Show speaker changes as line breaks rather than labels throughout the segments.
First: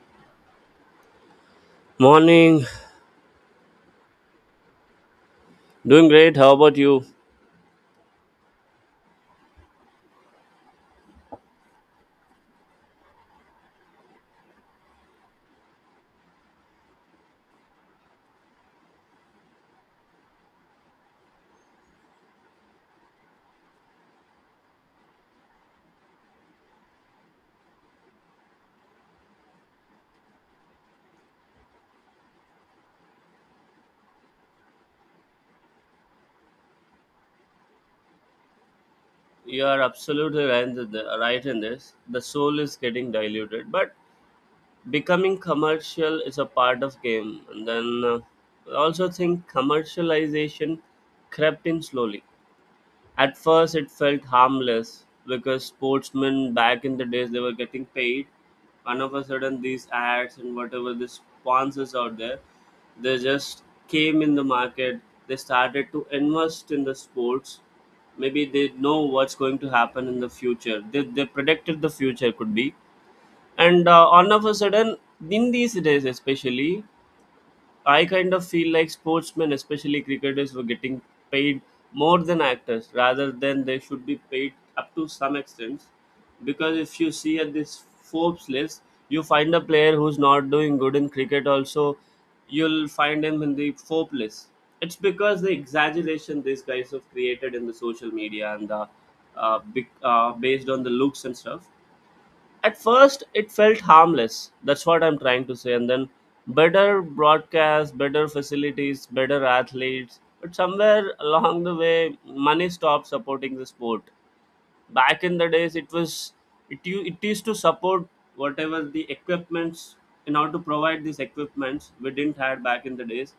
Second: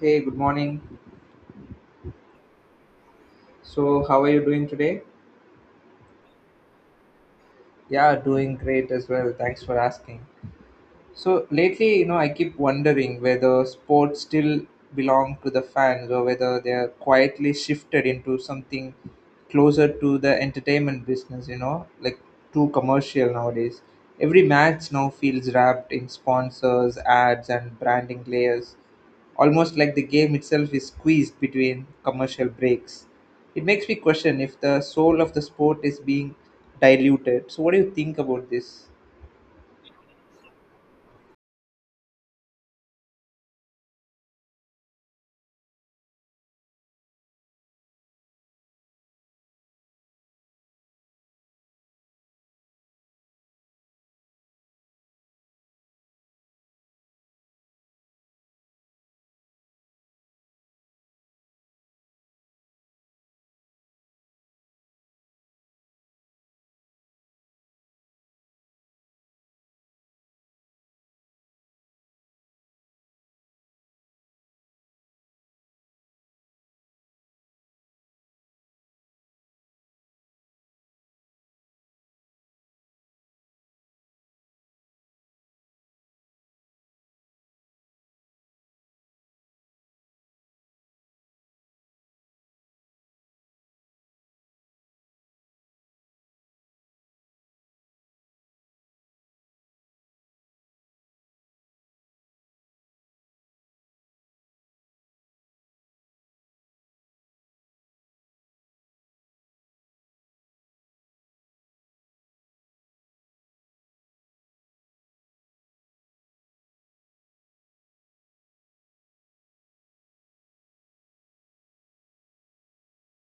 Hey, good morning.
Morning,
So, how are you doing today?
doing great. How about you?
Yeah, doing great as well. Thanks for asking. So lately, I keep wondering whether sports still belong to the fans or whether they are quietly shifted into something closer to the entertainment business, like too commercial nowadays. Every match now feels wrapped in sponsors, ads, and branding layers, almost like the game itself is squeezed between commercial breaks. It makes me question if the soul of the sport is being diluted. So, what do you think about this?
You are absolutely right in right in this. The soul is getting diluted, but becoming commercial is a part of game. And then I also think commercialization crept in slowly. At first, it felt harmless because sportsmen back in the days they were getting paid, and of a sudden these ads and whatever the sponsors out there, they just came in the market. They started to invest in the sports. Maybe they know what's going to happen in the future. They predicted the future could be, and all of a sudden in these days especially I kind of feel like sportsmen, especially cricketers, were getting paid more than actors, rather than they should be paid up to some extent. Because if you see at this Forbes list, you find a player who's not doing good in cricket, also, you'll find him in the Forbes list. It's because the exaggeration these guys have created in the social media and the big, based on the looks and stuff. At first it felt harmless, that's what I'm trying to say, and then better broadcast, better facilities, better athletes, but somewhere along the way money stopped supporting the sport. Back in the days it was, it used to support whatever the equipments. In order to provide these equipments we didn't had back in the days,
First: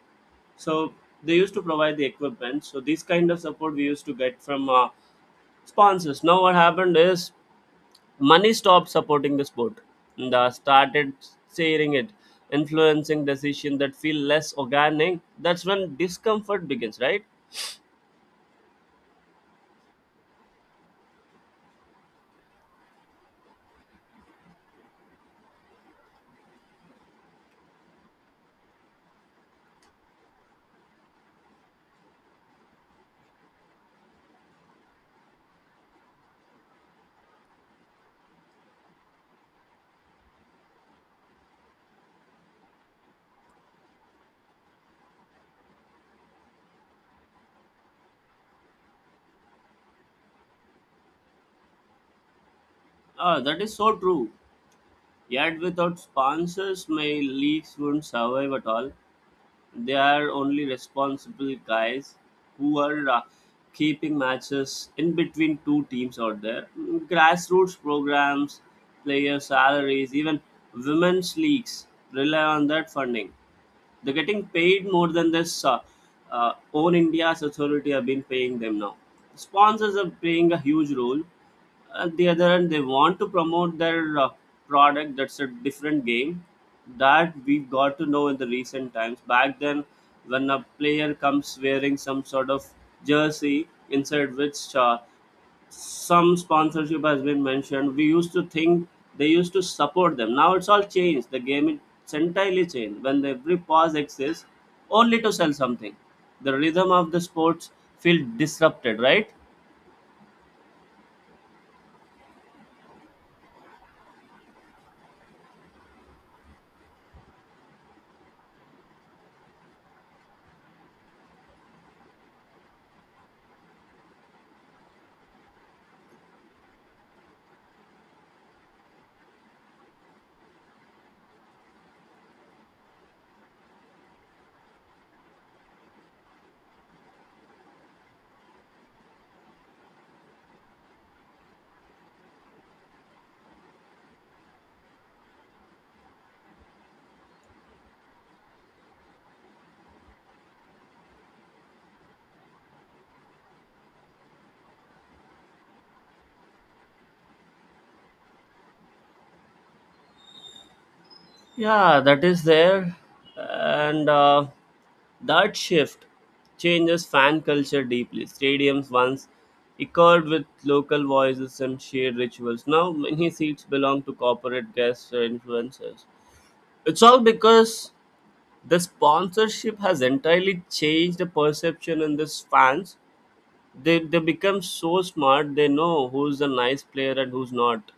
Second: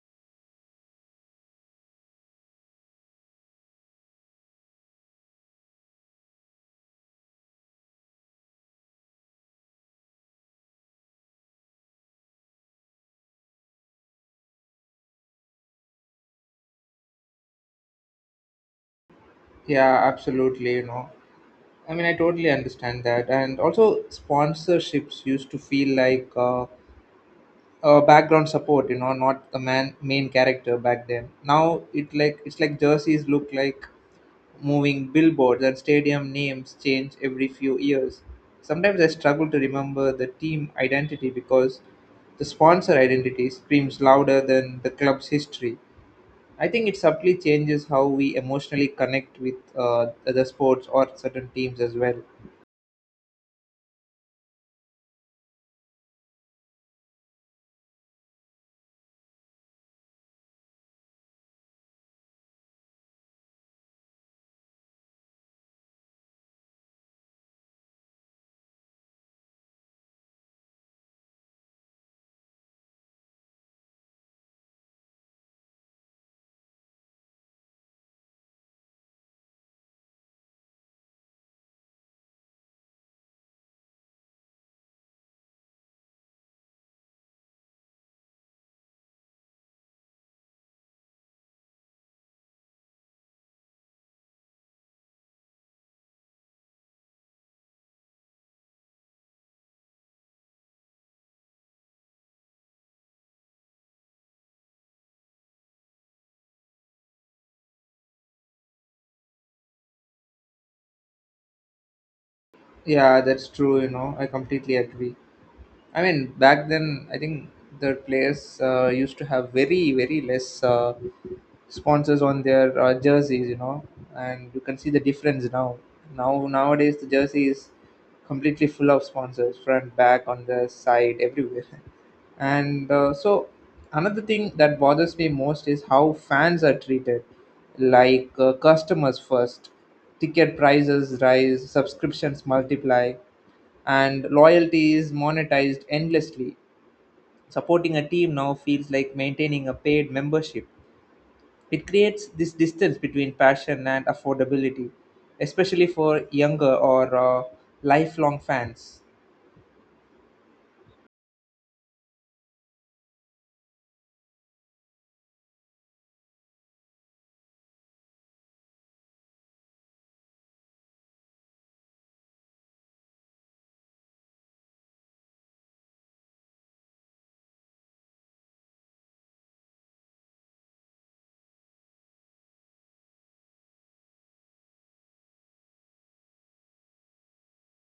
so they used to provide the equipment. So this kind of support we used to get from sponsors. Now what happened is money stopped supporting the sport and started sharing it, influencing decisions that feel less organic. That's when discomfort begins, right?
Yeah, absolutely. I mean, I totally understand that. And also, sponsorships used to feel like background support, not the man main character back then. Now it's like jerseys look like moving billboards, and stadium names change every few years. Sometimes I struggle to remember the team identity because the sponsor identity screams louder than the club's history. I think it subtly changes how we emotionally connect with other sports or certain teams as well.
Ah, that is so true. Yet without sponsors, my leagues wouldn't survive at all. They are only responsible guys who are keeping matches in between two teams out there. Mm, grassroots programs, player salaries, even women's leagues rely on that funding. They're getting paid more than this own India's authority have been paying them now. Sponsors are playing a huge role. At the other end, they want to promote their product. That's a different game that we've got to know in the recent times. Back then, when a player comes wearing some sort of jersey inside which some sponsorship has been mentioned. We used to think they used to support them. Now it's all changed. The game is entirely changed. When every pause exists only to sell something, the rhythm of the sports feel disrupted. Right?
Yeah, that's true. I completely agree. I mean, back then, I think the players used to have very, very less sponsors on their jerseys, and you can see the difference now. Now, nowadays, the jersey is completely full of sponsors, front, back, on the side, everywhere. And so, another thing that bothers me most is how fans are treated, like customers first. Ticket prices rise, subscriptions multiply, and loyalty is monetized endlessly. Supporting a team now feels like maintaining a paid membership. It creates this distance between passion and affordability, especially for younger or lifelong fans.
Yeah, that is there, and that shift changes fan culture deeply. Stadiums once echoed with local voices and shared rituals. Now many seats belong to corporate guests or influencers. It's all because the sponsorship has entirely changed the perception in this fans. They become so smart, they know who's a nice player and who's not.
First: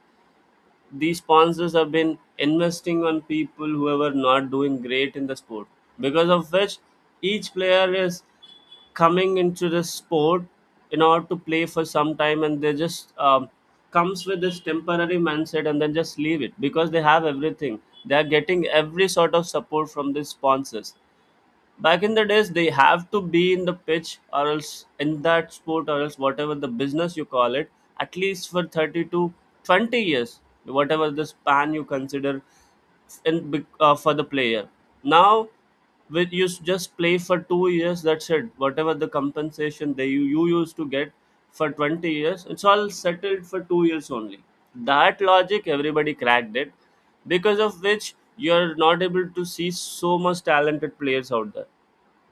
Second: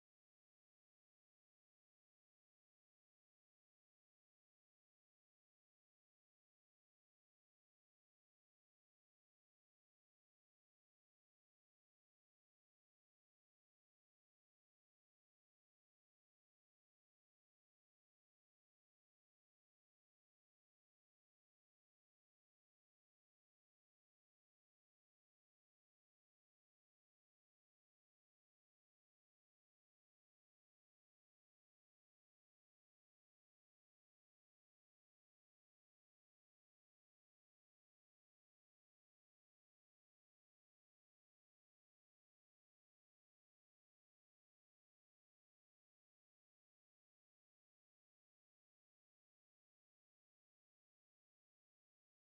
These sponsors have been investing on people who are not doing great in the sport, because of which each player is coming into the sport in order to play for some time, and they just comes with this temporary mindset and then just leave it because they have everything. They are getting every sort of support from the sponsors. Back in the days they have to be in the pitch, or else in that sport, or else whatever the business you call it, at least for 30 to 20 years, whatever the span you consider for the player. Now, just play for 2 years, that's it. Whatever the compensation you used to get for 20 years, it's all settled for 2 years only. That logic everybody cracked it, because of which you're not able to see so much talented players out there.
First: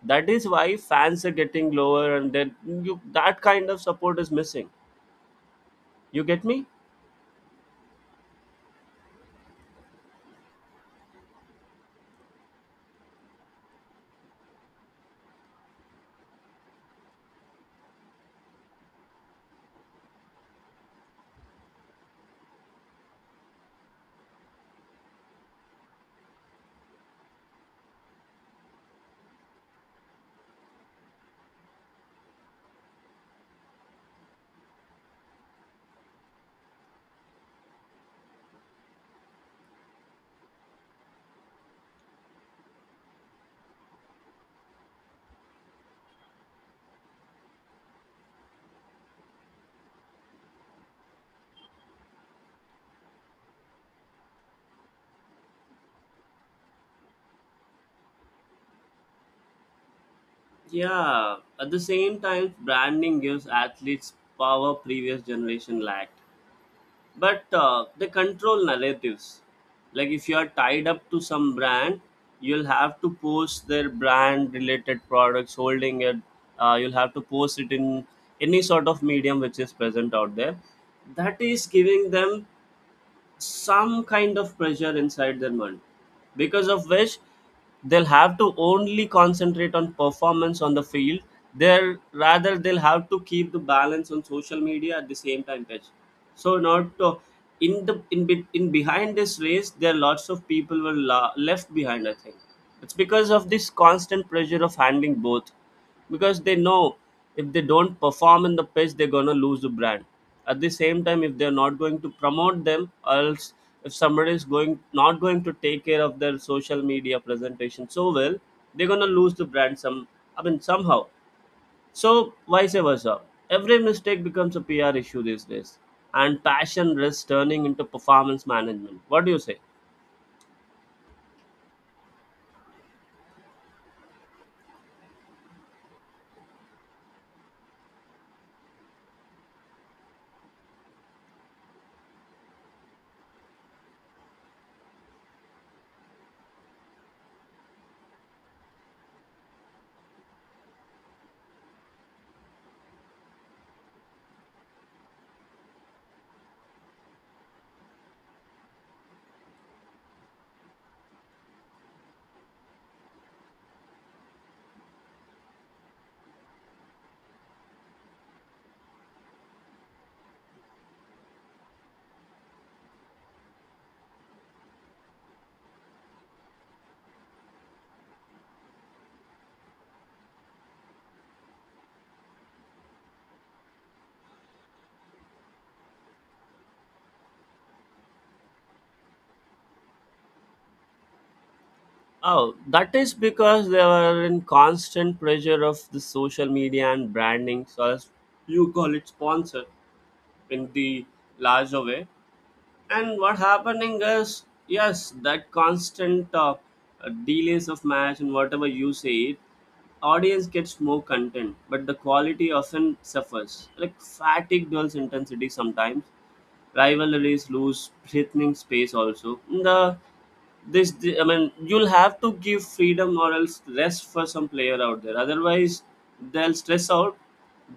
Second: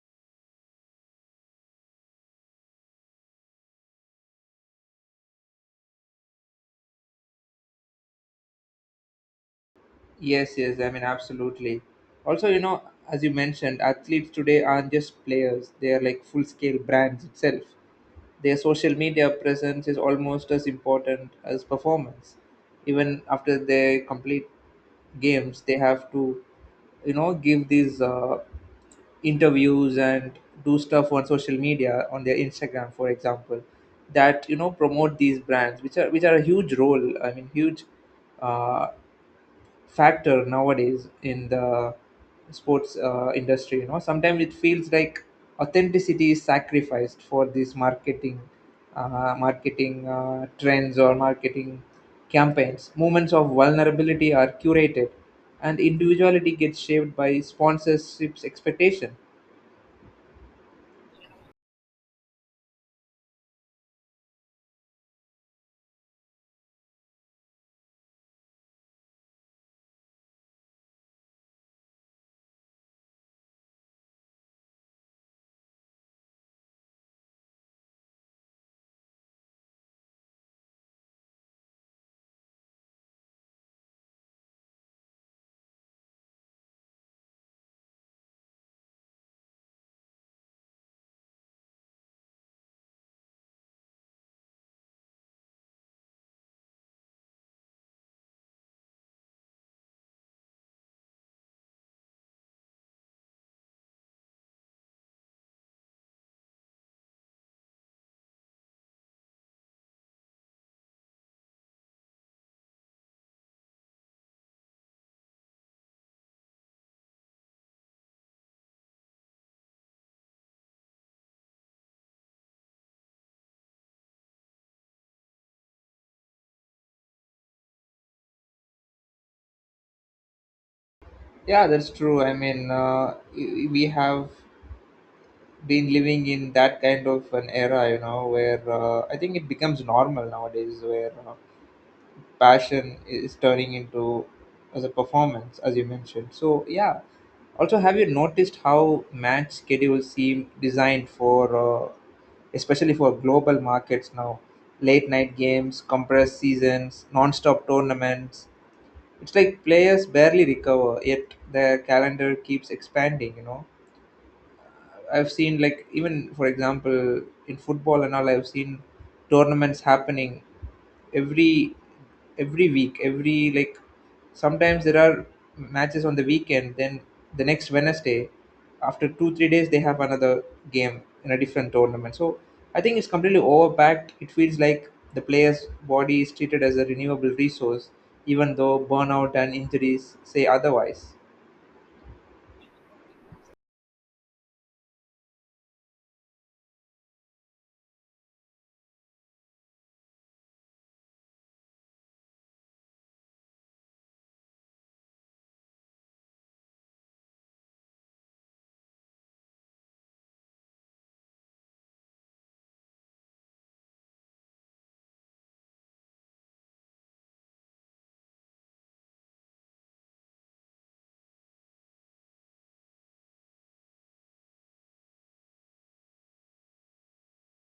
That is why fans are getting lower, and then you, that kind of support is missing. You get me?
Yes, yes, I mean, absolutely. Also, as you mentioned, athletes today aren't just players, they are like full scale brands itself. Their social media presence is almost as important as performance. Even after they complete games, they have to, give these interviews and do stuff on social media on their Instagram, for example, that promote these brands, which are a huge role, I mean huge uh, factor nowadays in the sports industry. Sometimes it feels like authenticity is sacrificed for these marketing trends or marketing campaigns. Moments of vulnerability are curated, and individuality gets shaped by sponsorships expectation.
Yeah, at the same time branding gives athletes power previous generation lacked, but they control narratives. Like if you are tied up to some brand, you'll have to post their brand related products holding it. You'll have to post it in any sort of medium which is present out there. That is giving them some kind of pressure inside their mind, because of which they'll have to only concentrate on performance on the field. They'll have to keep the balance on social media at the same time pitch. So not to, in the in, be- In behind this race there are lots of people were left behind, I think. It's because of this constant pressure of handling both, because they know if they don't perform in the pitch they're gonna lose the brand. At the same time, if they're not going to promote them, or else if somebody is going not going to take care of their social media presentation so well, they're gonna lose the brand somehow. So vice versa, every mistake becomes a PR issue these days, and passion risks turning into performance management. What do you say?
Yeah, that's true. I mean, we have been living in that kind of an era, where I think it becomes normal nowadays where passion is turning into as a performance, as you mentioned. So yeah. Also, have you noticed how match schedules seem designed especially for global markets now? Late night games, compressed seasons, non-stop tournaments. It's like players barely recover, yet their calendar keeps expanding. I've seen, like, even for example, in football and all, I've seen tournaments happening every every week, every like sometimes. There are matches on the weekend, then the next Wednesday, after 2 3 days they have another game in a different tournament. So I think it's completely overpacked. It feels like the player's body is treated as a renewable resource, even though burnout and injuries say otherwise.
Oh, that is because they were in constant pressure of the social media and branding, so as you call it sponsor in the larger way. And what happening is, yes, that constant delays of match and whatever you say it, audience gets more content, but the quality often suffers. Like fatigue dulls intensity sometimes, rivalries lose threatening space. Also the this the, I mean you'll have to give freedom or else rest for some player out there, otherwise they'll stress out,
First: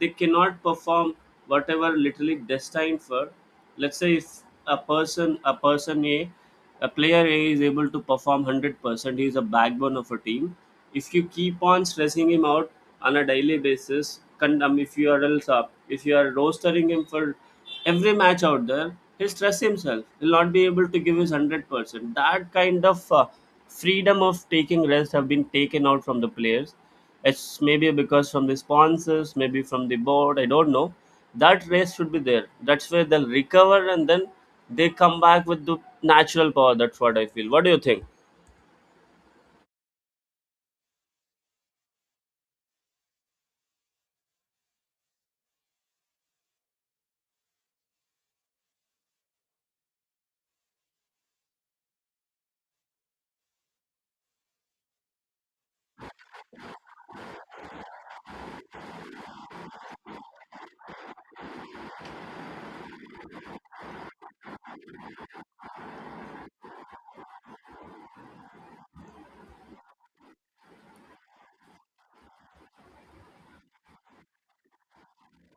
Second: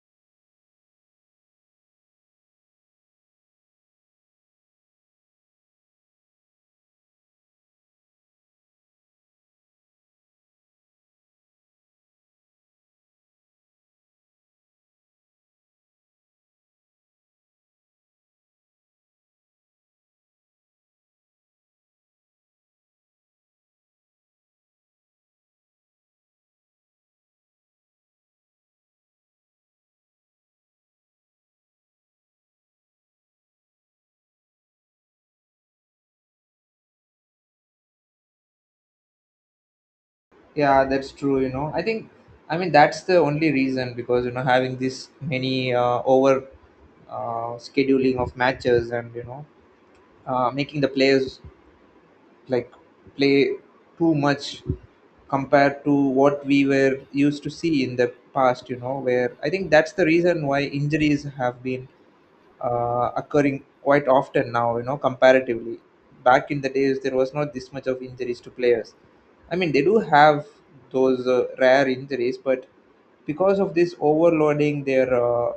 they cannot perform whatever literally destined for. Let's say if a person a person a player A is able to perform 100%, he is a backbone of a team. If you keep on stressing him out on a daily basis, con- if you are else up if you are rostering him for every match out there, he'll stress himself. He'll not be able to give his 100%. That kind of freedom of taking rest have been taken out from the players. It's maybe because from the sponsors, maybe from the board. I don't know. That rest should be there. That's where they'll recover, and then they come back with the natural power. That's what I feel. What do you think?
Yeah, that's true. I think, I mean, that's the only reason, because, having this many over scheduling of matches, and, making the players like play too much compared to what we were used to see in the past, where I think that's the reason why injuries have been occurring quite often now, comparatively. Back in the days, there was not this much of injuries to players. I mean, they do have those rare injuries, but because of this overloading, their uh,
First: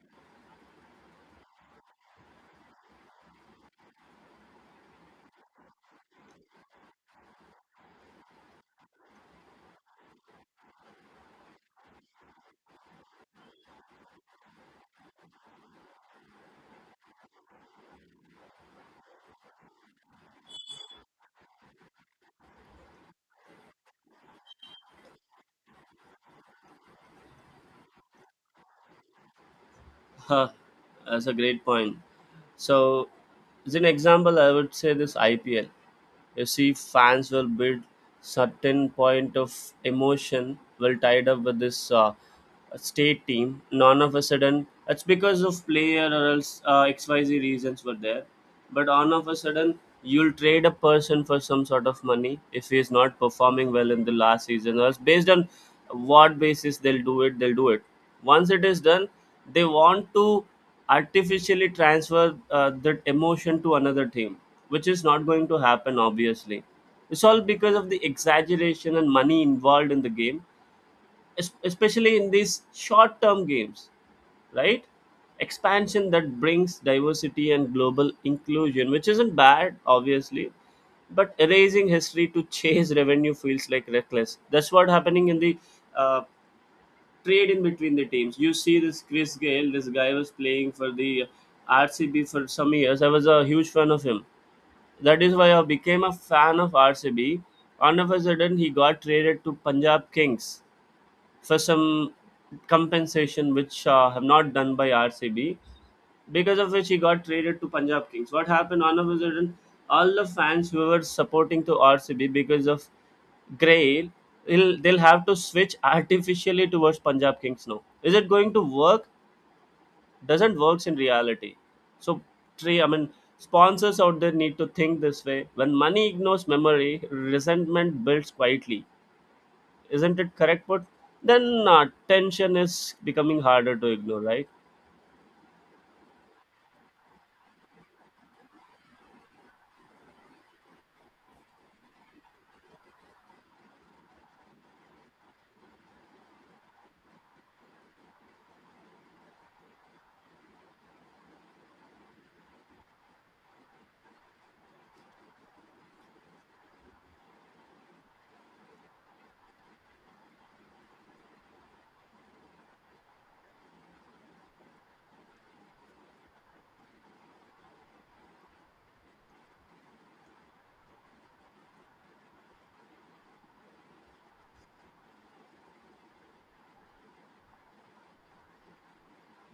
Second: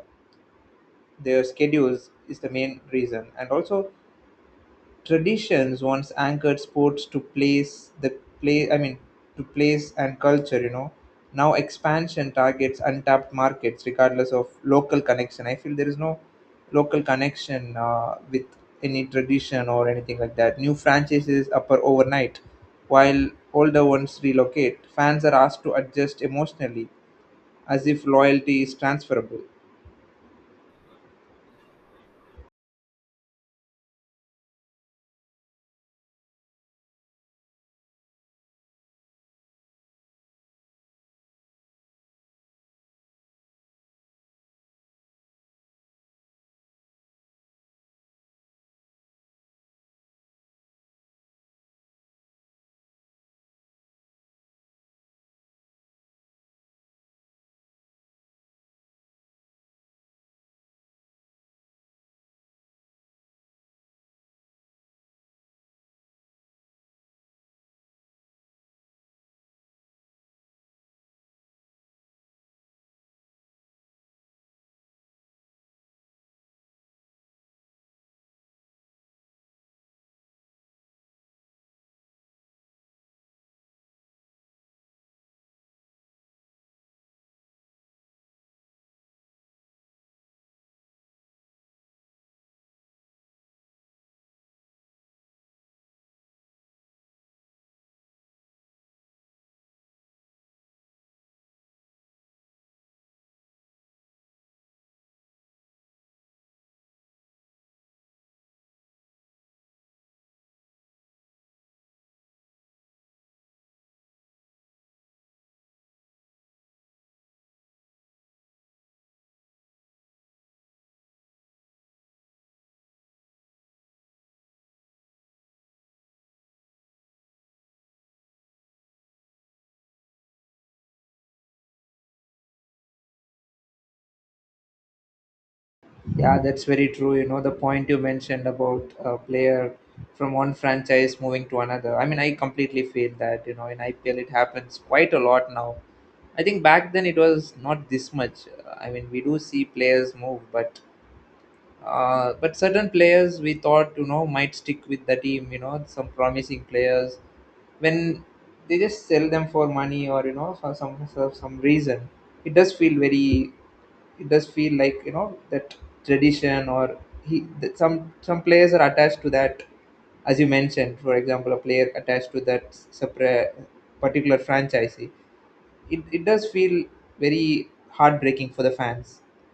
their schedules is the main reason. And also, traditions once anchored sports to place, the play I mean to place and culture. Now expansion targets untapped markets regardless of local connection. I feel there is no local connection with any tradition or anything like that. New franchises appear overnight while older ones relocate. Fans are asked to adjust emotionally, as if loyalty is transferable.
Huh, that's a great point. So, as an example, I would say this IPL. You see, fans will build certain point of emotion will tied up with this state team. None of a sudden, it's because of player or else XYZ reasons were there. But all of a sudden, you'll trade a person for some sort of money if he is not performing well in the last season. Or else based on what basis they'll do it, they'll do it. Once it is done, they want to artificially transfer that emotion to another team, which is not going to happen, obviously. It's all because of the exaggeration and money involved in the game, especially in these short term games, right? Expansion that brings diversity and global inclusion, which isn't bad, obviously, but erasing history to chase revenue feels like reckless. That's what happening in the uh, trade in between the teams. You see this Chris Gayle. This guy was playing for the RCB for some years. I was a huge fan of him. That is why I became a fan of RCB. All of a sudden, he got traded to Punjab Kings for some compensation, which have not done by RCB, because of which he got traded to Punjab Kings. What happened? All of a sudden, all the fans who were supporting to RCB because of Grail, they'll have to switch artificially towards Punjab Kings now. Is it going to work? Doesn't works in reality. So, three, I mean, sponsors out there need to think this way. When money ignores memory, resentment builds quietly. Isn't it correct? But then tension is becoming harder to ignore, right?
Yeah, that's very true. The point you mentioned about a player from one franchise moving to another. I mean, I completely feel that, in IPL it happens quite a lot now. I think back then it was not this much. I mean, we do see players move, but but certain players, we thought, might stick with the team. Some promising players, when they just sell them for money, or for some reason. It does feel very. It does feel like, that tradition, or he that some players are attached to that, as you mentioned, for example, a player attached to that separate particular franchise, it does feel very heartbreaking for the fans.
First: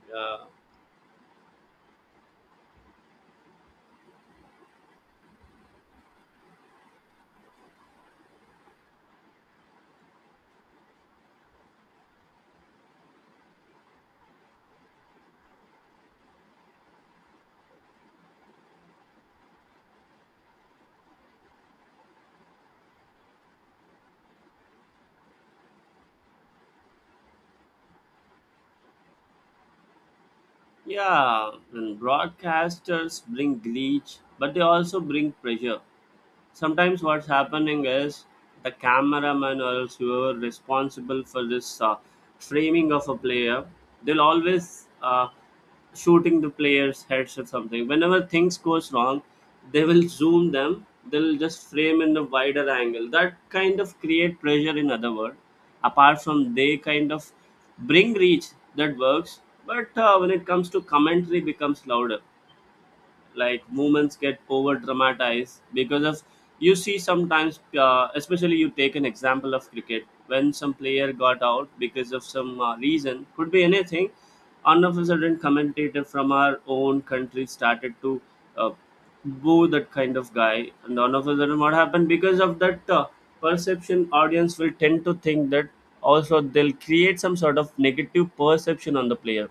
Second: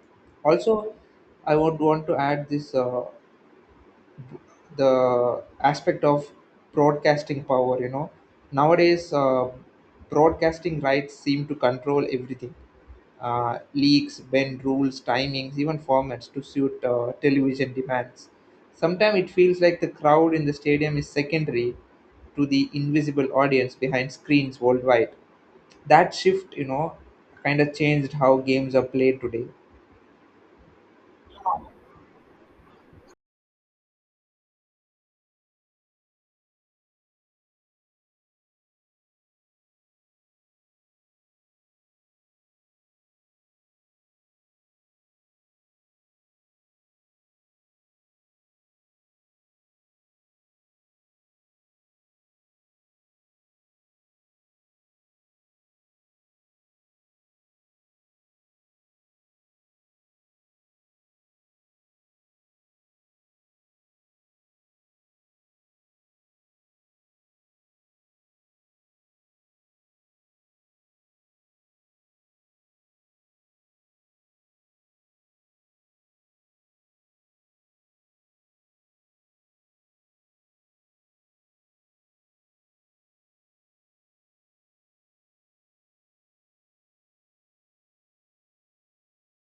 Yeah.
Also, I would want to add this, the aspect of broadcasting power. Nowadays broadcasting rights seem to control everything. Leaks bend rules, timings, even formats to suit television demands. Sometimes it feels like the crowd in the stadium is secondary to the invisible audience behind screens worldwide. That shift kind of changed how games are played today.
Yeah, and broadcasters bring glitch, but they also bring pressure. Sometimes what's happening is the cameraman or else whoever responsible for this framing of a player, they'll always shooting the players heads or something whenever things goes wrong. They will zoom them, they'll just frame in the wider angle. That kind of create pressure, in other word, apart from they kind of bring reach. That works, but when it comes to commentary becomes louder, like movements get over dramatized because of, you see sometimes, especially you take an example of cricket, when some player got out because of some reason, could be anything. All of a sudden commentator from our own country started to uh, boo that kind of guy, and all of a sudden what happened because of that perception, audience will tend to think that, also they'll create some sort of negative perception on the player.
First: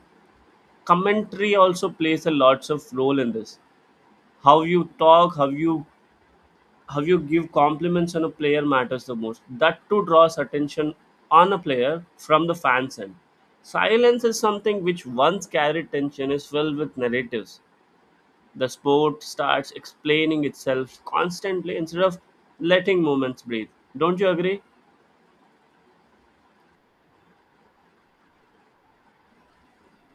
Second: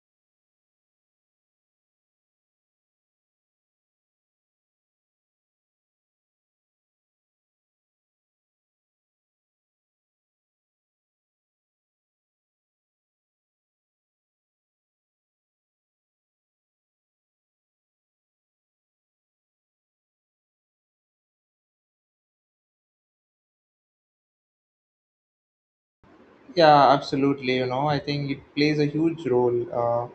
Commentary also plays a lots of role in this. How you talk, how you, how you give compliments on a player matters the most. That too draws attention on a player from the fans end. Silence is something which once carried tension, is filled with narratives. The sport starts explaining itself constantly instead of letting moments breathe. Don't you agree?
Yeah, absolutely. I think it plays a huge role. Uh,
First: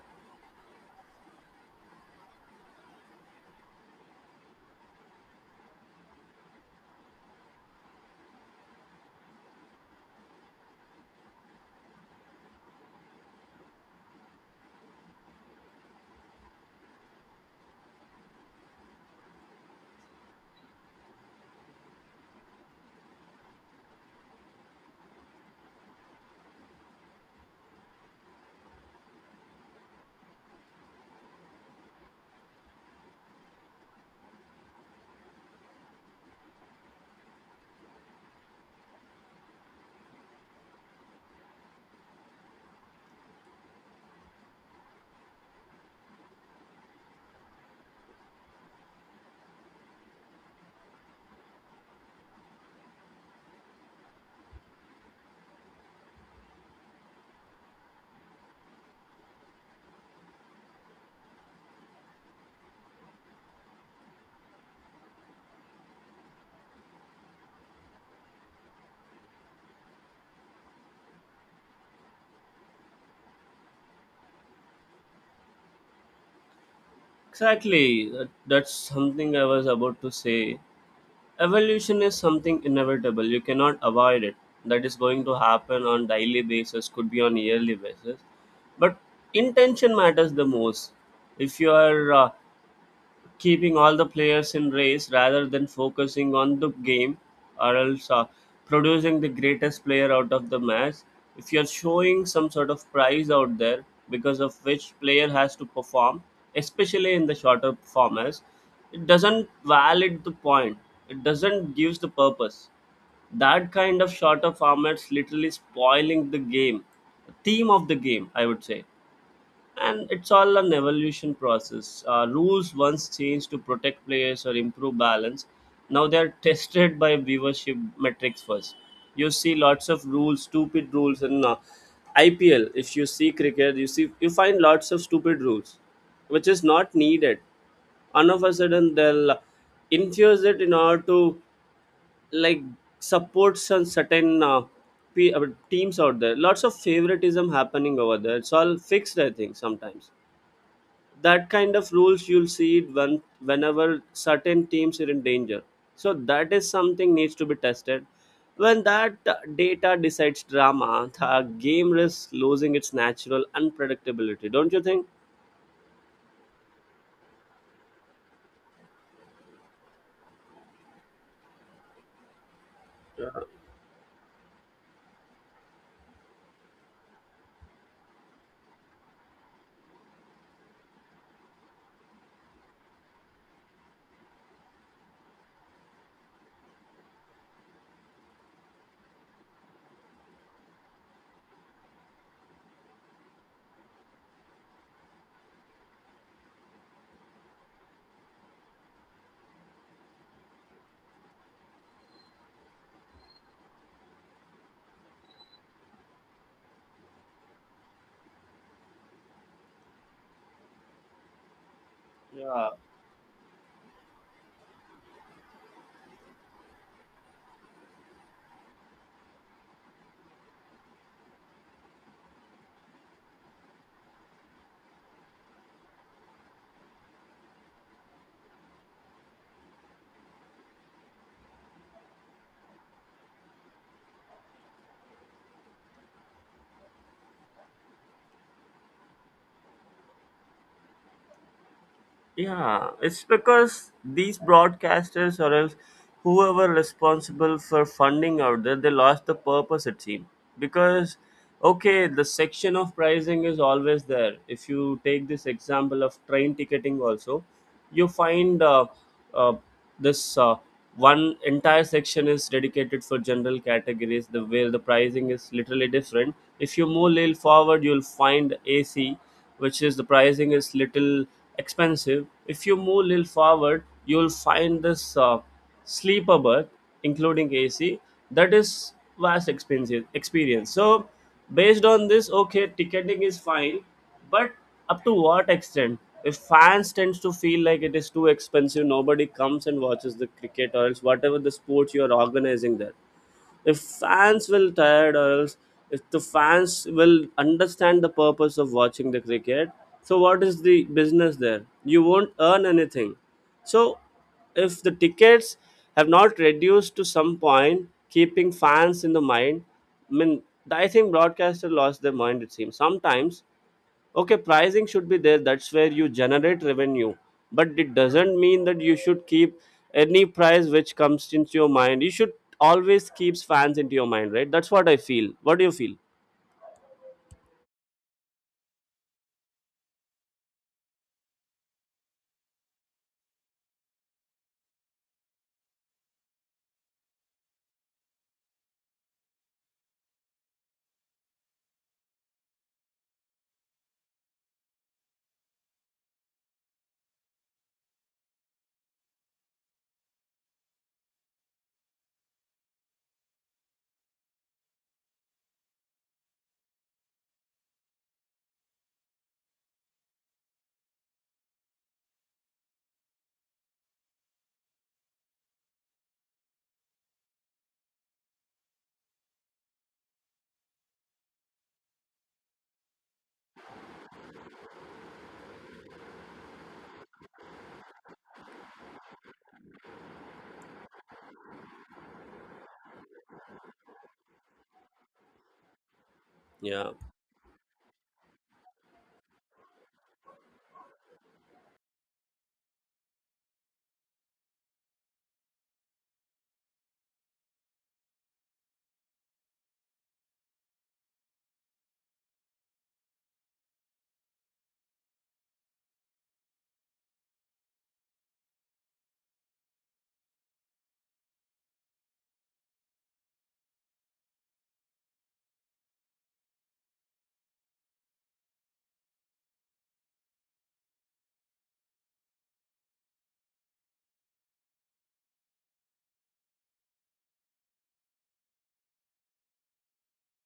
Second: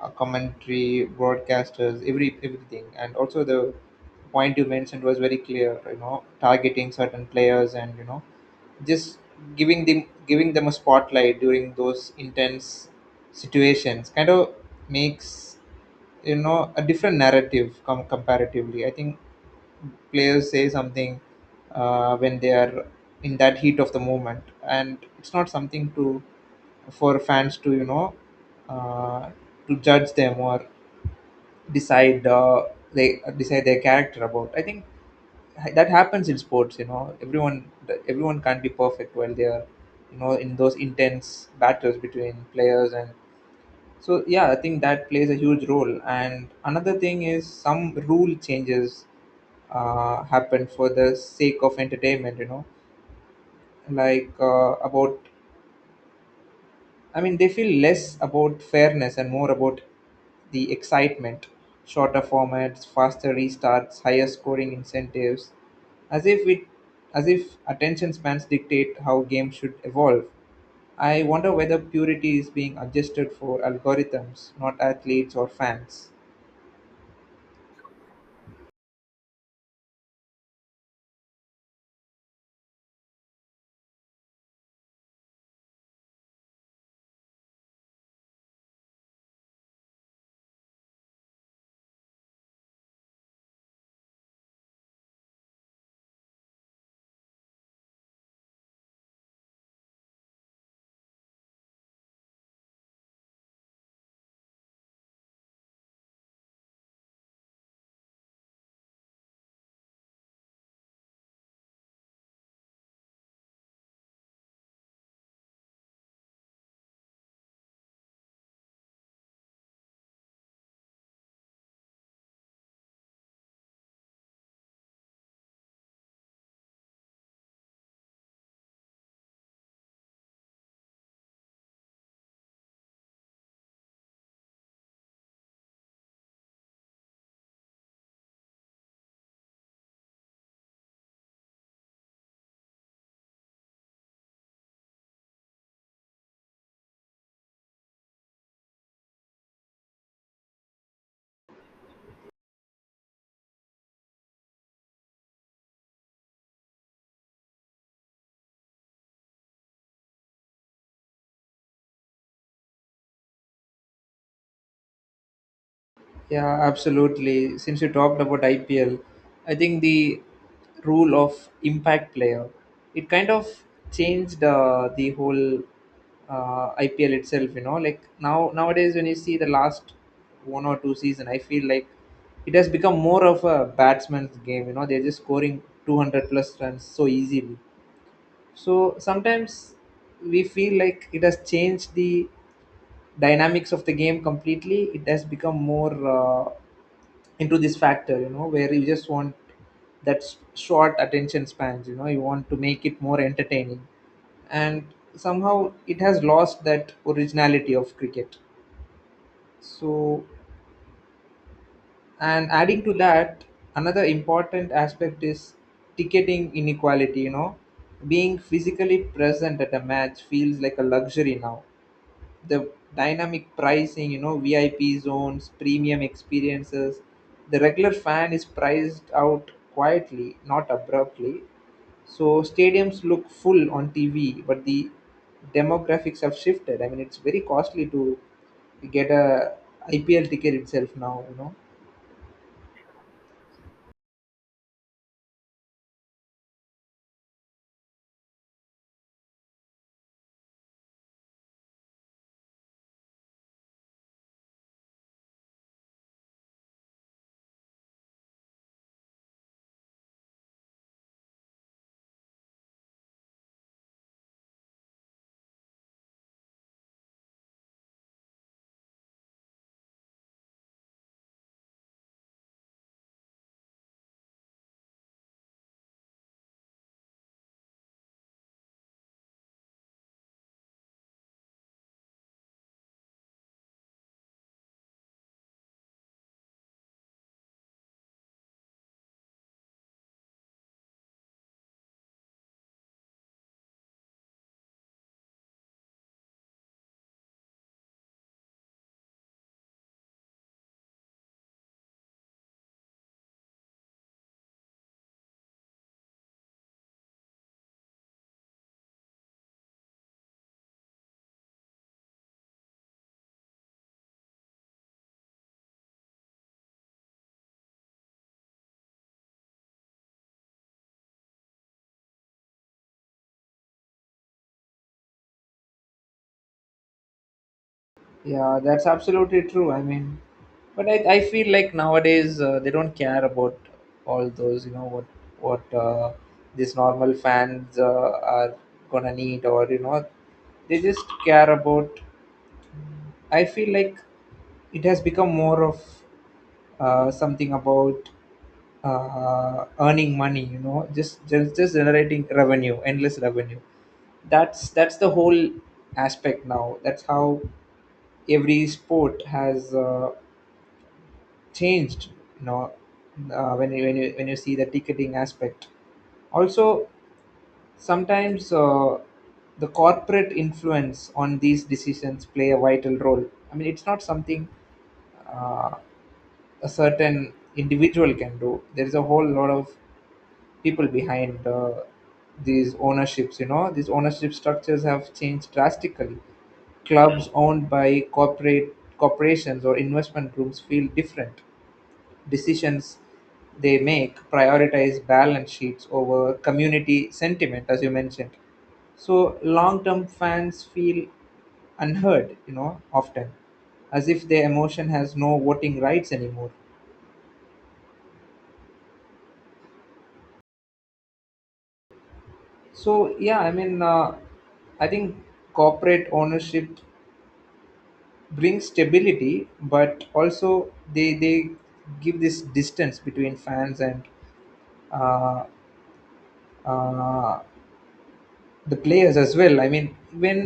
uh, commentary, broadcasters, everything, and also the point you mentioned was very clear. Targeting certain players, and just giving them a spotlight during those intense situations kind of makes, a different narrative, comparatively. I think players say something, when they are in that heat of the moment, and it's not something to for fans to, uh, to judge them, or decide they decide their character about. I think that happens in sports. Everyone can't be perfect while they are, in those intense battles between players. And so yeah, I think that plays a huge role. And another thing is, some rule changes happen for the sake of entertainment, like, about I mean, they feel less about fairness and more about the excitement, shorter formats, faster restarts, higher scoring incentives, as if it, as if attention spans dictate how games should evolve. I wonder whether purity is being adjusted for algorithms, not athletes or fans.
Exactly that's something I was about to say. Evolution is something inevitable. You cannot avoid it. That is going to happen on daily basis, could be on yearly basis. But intention matters the most. If you are keeping all the players in race rather than focusing on the game, or else producing the greatest player out of the match, if you're showing some sort of prize out there because of which player has to perform, especially in the shorter formats, it doesn't valid the point, it doesn't gives the purpose. That kind of shorter formats literally spoiling the game, theme of the game I would say. And it's all an evolution process. Rules once changed to protect players or improve balance. Now they're tested by viewership metrics first. You see lots of rules, stupid rules in IPL. If you see cricket, you see you find lots of stupid rules, which is not needed. And of a sudden, they'll infuse it in order to, like, support some certain teams out there. Lots of favoritism happening over there. It's all fixed, I think, sometimes. That kind of rules you'll see it when whenever certain teams are in danger, so that is something needs to be tested. When that data decides drama, the game risks losing its natural unpredictability. Don't you think?
Yeah, absolutely. Since you talked about IPL, I think the rule of impact player, it kind of changed the whole IPL itself. Like now nowadays when you see the last one or two season, I feel like it has become more of a batsman's game. They're just scoring 200 plus runs so easily. So sometimes we feel like it has changed the dynamics of the game completely. It has become more into this factor, where you just want that short attention spans. You want to make it more entertaining, and somehow it has lost that originality of cricket. So, and
Yeah,
adding to that, another important aspect is ticketing inequality. Being physically present at a match feels like a luxury now, the dynamic pricing, VIP zones, premium experiences. The regular fan is priced out quietly, not abruptly. So stadiums look full on TV, but the demographics have shifted. I mean, it's very costly to get a IPL ticket itself now.
yeah, it's because these broadcasters or else whoever responsible for funding out there, they lost the purpose it seems. Because okay, the section of pricing is always there. If you take this example of train ticketing also, you find uh, this one entire section is dedicated for general categories. The where the pricing is literally different. If you move a little forward, you'll find AC, which is the pricing is little expensive. If you move little forward, you'll find this sleeper berth, including AC, that is vast expensive experience. So based on this, okay, ticketing is fine, but up to what extent? If fans tends to feel like it is too expensive, nobody comes and watches the cricket or else whatever the sports you are organizing there. If fans will tired, or else if the fans will understand the purpose of watching the cricket, so what is the business there? You won't earn anything. So if the tickets have not reduced to some point keeping fans in the mind, I mean, I think broadcaster lost their mind it seems sometimes. Okay, pricing should be there. That's where you generate revenue. But it doesn't mean that you should keep any price which comes into your mind. You should always keep fans into your mind, right? That's what I feel. What do you feel?
Yeah, that's absolutely true. I mean, but I feel like nowadays they don't care about all those, what what uh, these normal fans are gonna need, or they just care about. I feel like it has become more of something about earning money, just generating revenue, endless revenue. That's the whole aspect now. That's how every sport has. Changed. you know when you see the ticketing aspect also, sometimes the corporate influence on these decisions play a vital role. I mean, it's not something, uh, a certain individual can do. There is a whole lot of people behind, these ownerships. These ownership structures have changed drastically.
Yeah.
Clubs owned by corporate corporations or investment groups feel different; decisions they make prioritize balance sheets over community sentiment, as you mentioned. So long term fans feel unheard, often, as if their emotion has no voting rights anymore. So yeah, I mean, I think corporate ownership brings stability, but also they give this distance between fans and, uh, uh, the players as well. I mean, when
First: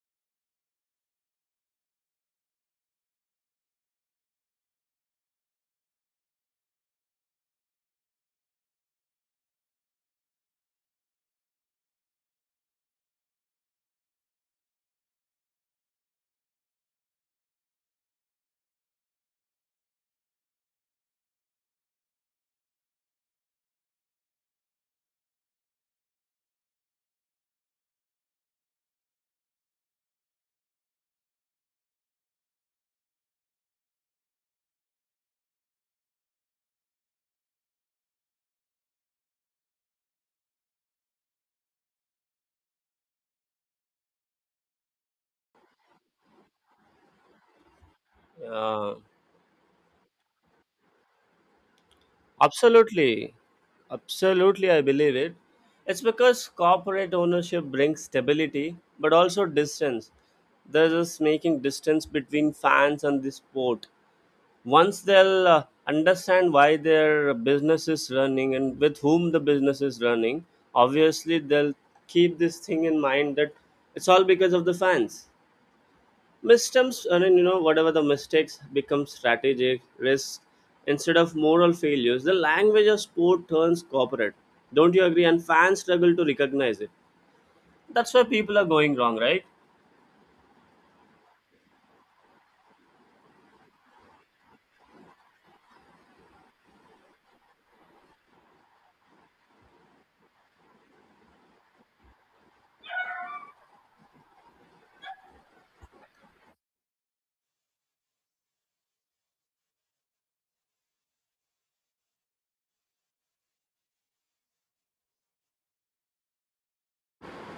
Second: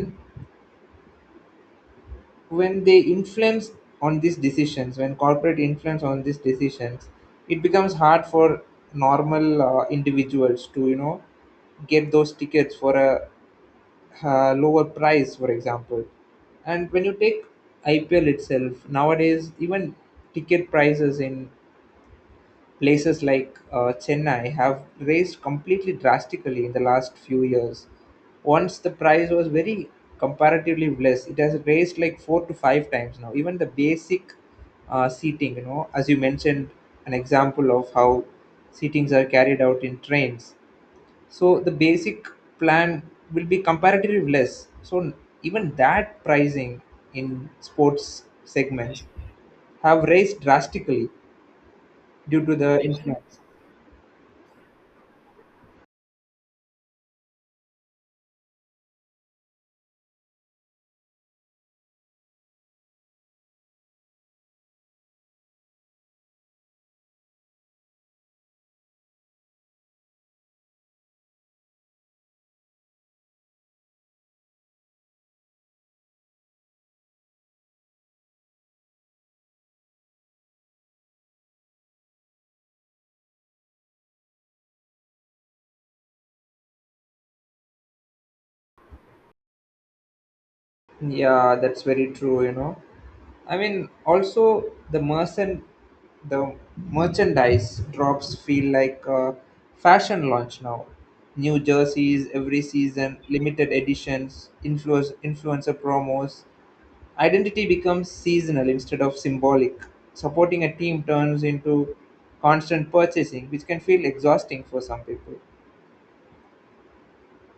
they influence on these decisions, when corporate influence on these decisions, it becomes hard for normal individuals to, get those tickets for a lower price, for example. And when you take IPL itself nowadays, even ticket prices in places like Chennai have raised completely drastically in the last few years. Once the price was very comparatively less, it has raised like four to five times now. Even the basic seating, as you mentioned, an example of how seatings are carried out in trains. So the basic plan will be comparatively less. So even that pricing in sports
Yeah.
segments have raised drastically due to the
Absolutely.
influence.
Absolutely, I believe it. It's because corporate ownership brings stability, but also distance. There's just making distance between fans and the sport. Once they'll understand why their business is running and with whom the business is running, obviously they'll keep this thing in mind, that it's all because of the fans. Missteps, I mean, you know, whatever the mistakes become strategic risk instead of moral failures. The language of sport turns corporate, don't you agree, and fans struggle to recognize it. That's why people are going wrong, right?
Yeah, that's very true. I mean, also the merchandise drops feel like a fashion launch now. New jerseys every season, limited editions, influencer promos. Identity becomes seasonal instead of symbolic. Supporting a team turns into constant purchasing, which can feel exhausting for some people.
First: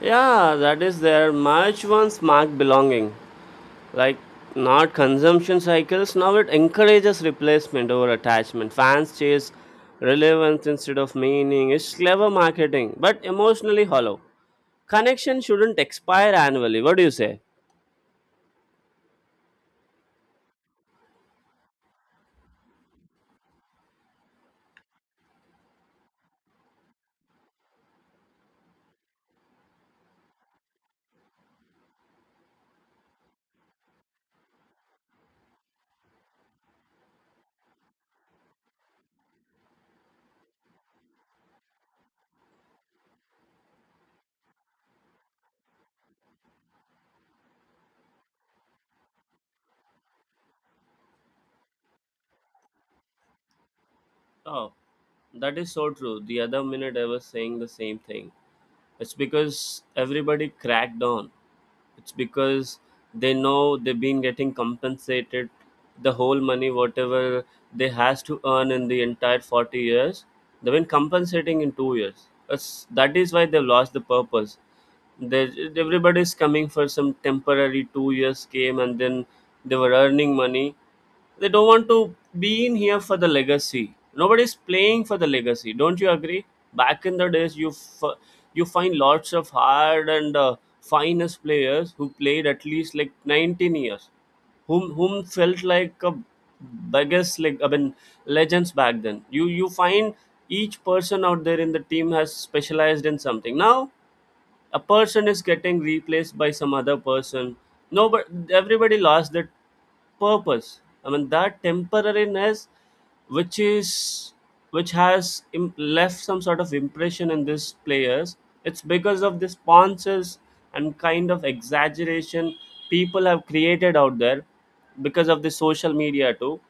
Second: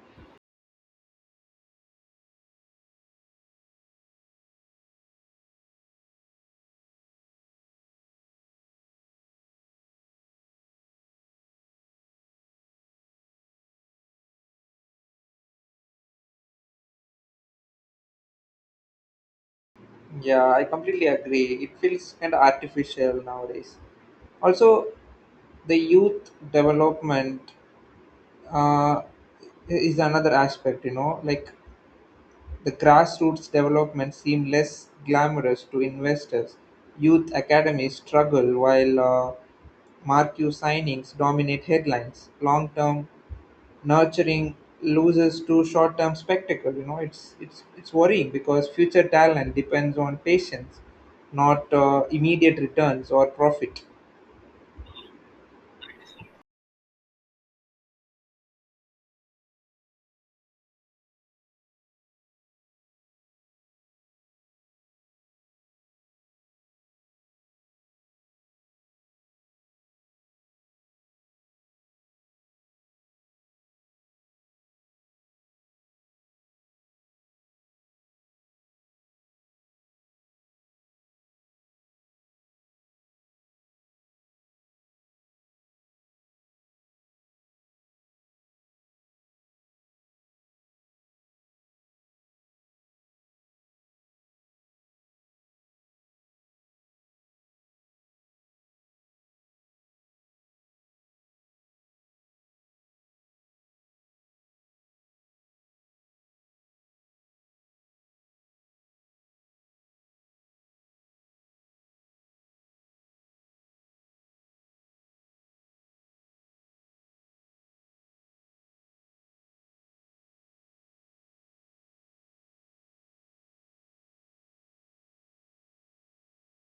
Yeah, that is there much once mark belonging, like, not consumption cycles now. It encourages replacement over attachment. Fans chase relevance instead of meaning. It's clever marketing but emotionally hollow. Connection shouldn't expire annually. What do you say?
Yeah, I completely agree. It feels kind of artificial nowadays. Also, the youth development uh, is another aspect. Like the grassroots development seem less glamorous to investors. Youth academies struggle while marquee signings dominate headlines. Long-term nurturing loses to short-term spectacle. It's worrying because future talent depends on patience, not immediate returns or profit.
Oh, that is so true. The other minute I was saying the same thing. It's because everybody cracked down. It's because they know they've been getting compensated, the whole money whatever they has to earn in the entire 40 years, they've been compensating in 2 years. That is why they've lost the purpose there. Everybody's coming for some temporary 2 years, came and then they were earning money. They don't want to be in here for the legacy. Nobody's playing for the legacy. Don't you agree? Back in the days, you you find lots of hard and finest players who played at least like 19 years, whom felt like a biggest, like, I mean, legends back then. You find each person out there in the team has specialized in something. Now a person is getting replaced by some other person. No, but everybody lost that purpose, I mean that temporariness, which is, which has left some sort of impression in these players. It's because of the sponsors and kind of exaggeration people have created out there, because of the social media too.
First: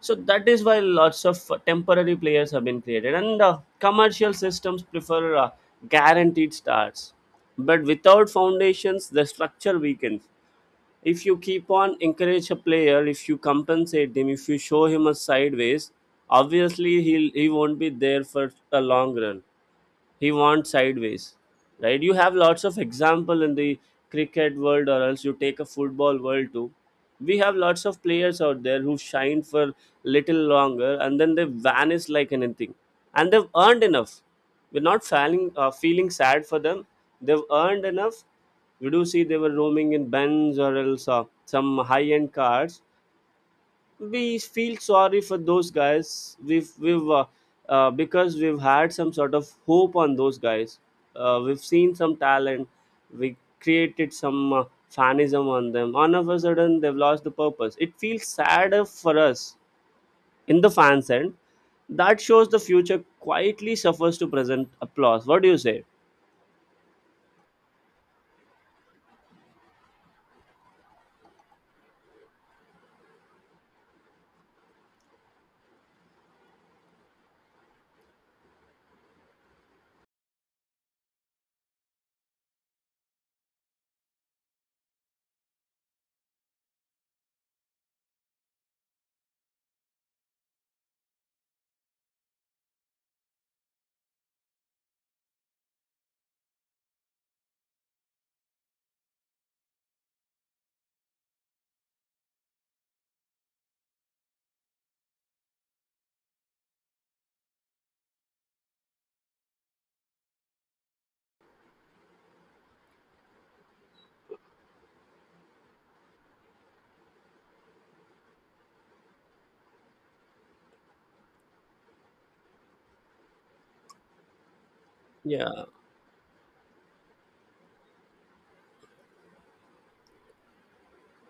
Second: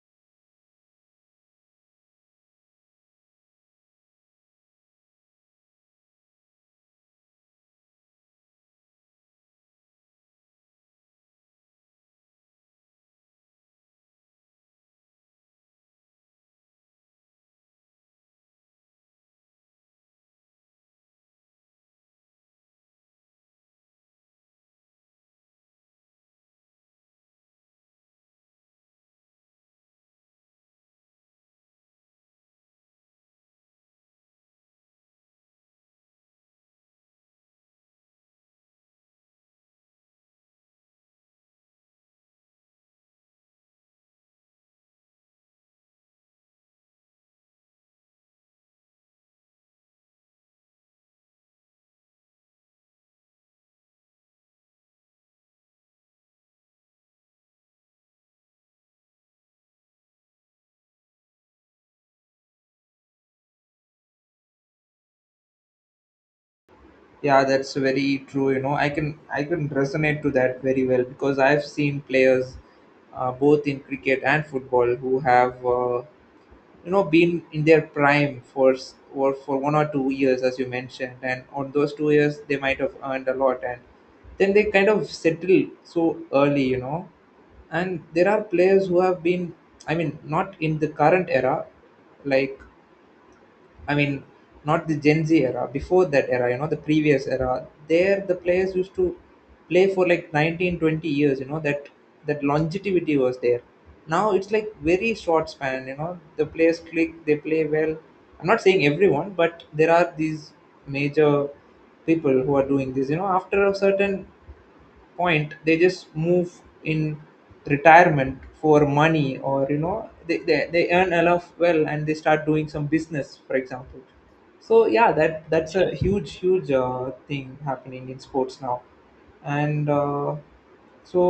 So that is why lots of temporary players have been created, and commercial systems prefer guaranteed stars, but without foundations the structure weakens. If you keep on encourage a player, if you compensate him, if you show him a sideways, obviously he won't be there for a long run. He wants sideways, right? You have lots of example in the cricket world, or else you take a football world too. We have lots of players out there who shine for little longer and then they vanish like anything, and they've earned enough. We're not feeling feeling sad for them, they've earned enough. We do see they were roaming in Benz or else some high-end cars. We feel sorry for those guys. We've Because we've had some sort of hope on those guys, we've seen some talent, we created some fanism on them. All of a sudden they've lost the purpose. It feels sadder for us in the fans end. That shows the future quietly suffers to present applause. What do you say?
Yeah, that's very true. I can resonate to that very well because I've seen players, both in cricket and football, who have been in their prime for 1 or 2 years, as you mentioned, and on those 2 years they might have earned a lot, and then they kind of settle so early. And there are players who have been, I mean, not in the current era, like, I mean, not the Gen Z era, before that era, the previous era, there the players used to play for like 19, 20 years, that longevity was there. Now it's like very short span, the players click, they play well. I'm not saying everyone, but there are these major people who are doing this, after a certain point they just move in retirement for money, or they earn enough well and they start doing some business, for example. So yeah, that
Yeah.
that's a huge thing happening in sports now. And so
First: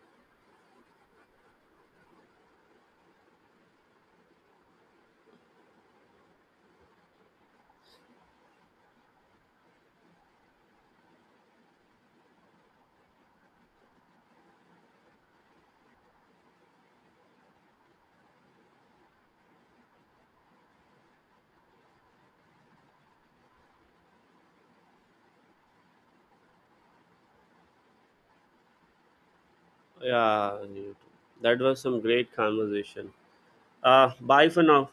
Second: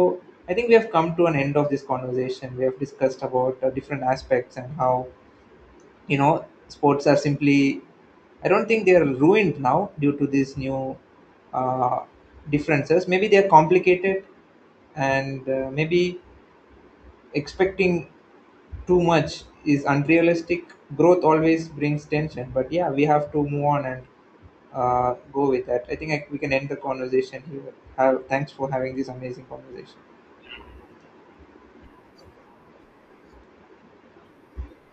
I think we have come to an end of this conversation. We have discussed about different aspects, and how, you know sports are simply, I don't think they are ruined now, due to these new uh, differences. Maybe they are complicated, and maybe expecting too much is unrealistic. Growth always brings tension, but yeah, we have to move on and go with that. I think, we can end the conversation here. Thanks for having this amazing conversation.
Yeah, that was some great conversation. Uh, bye for now.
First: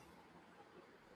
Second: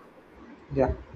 Yeah.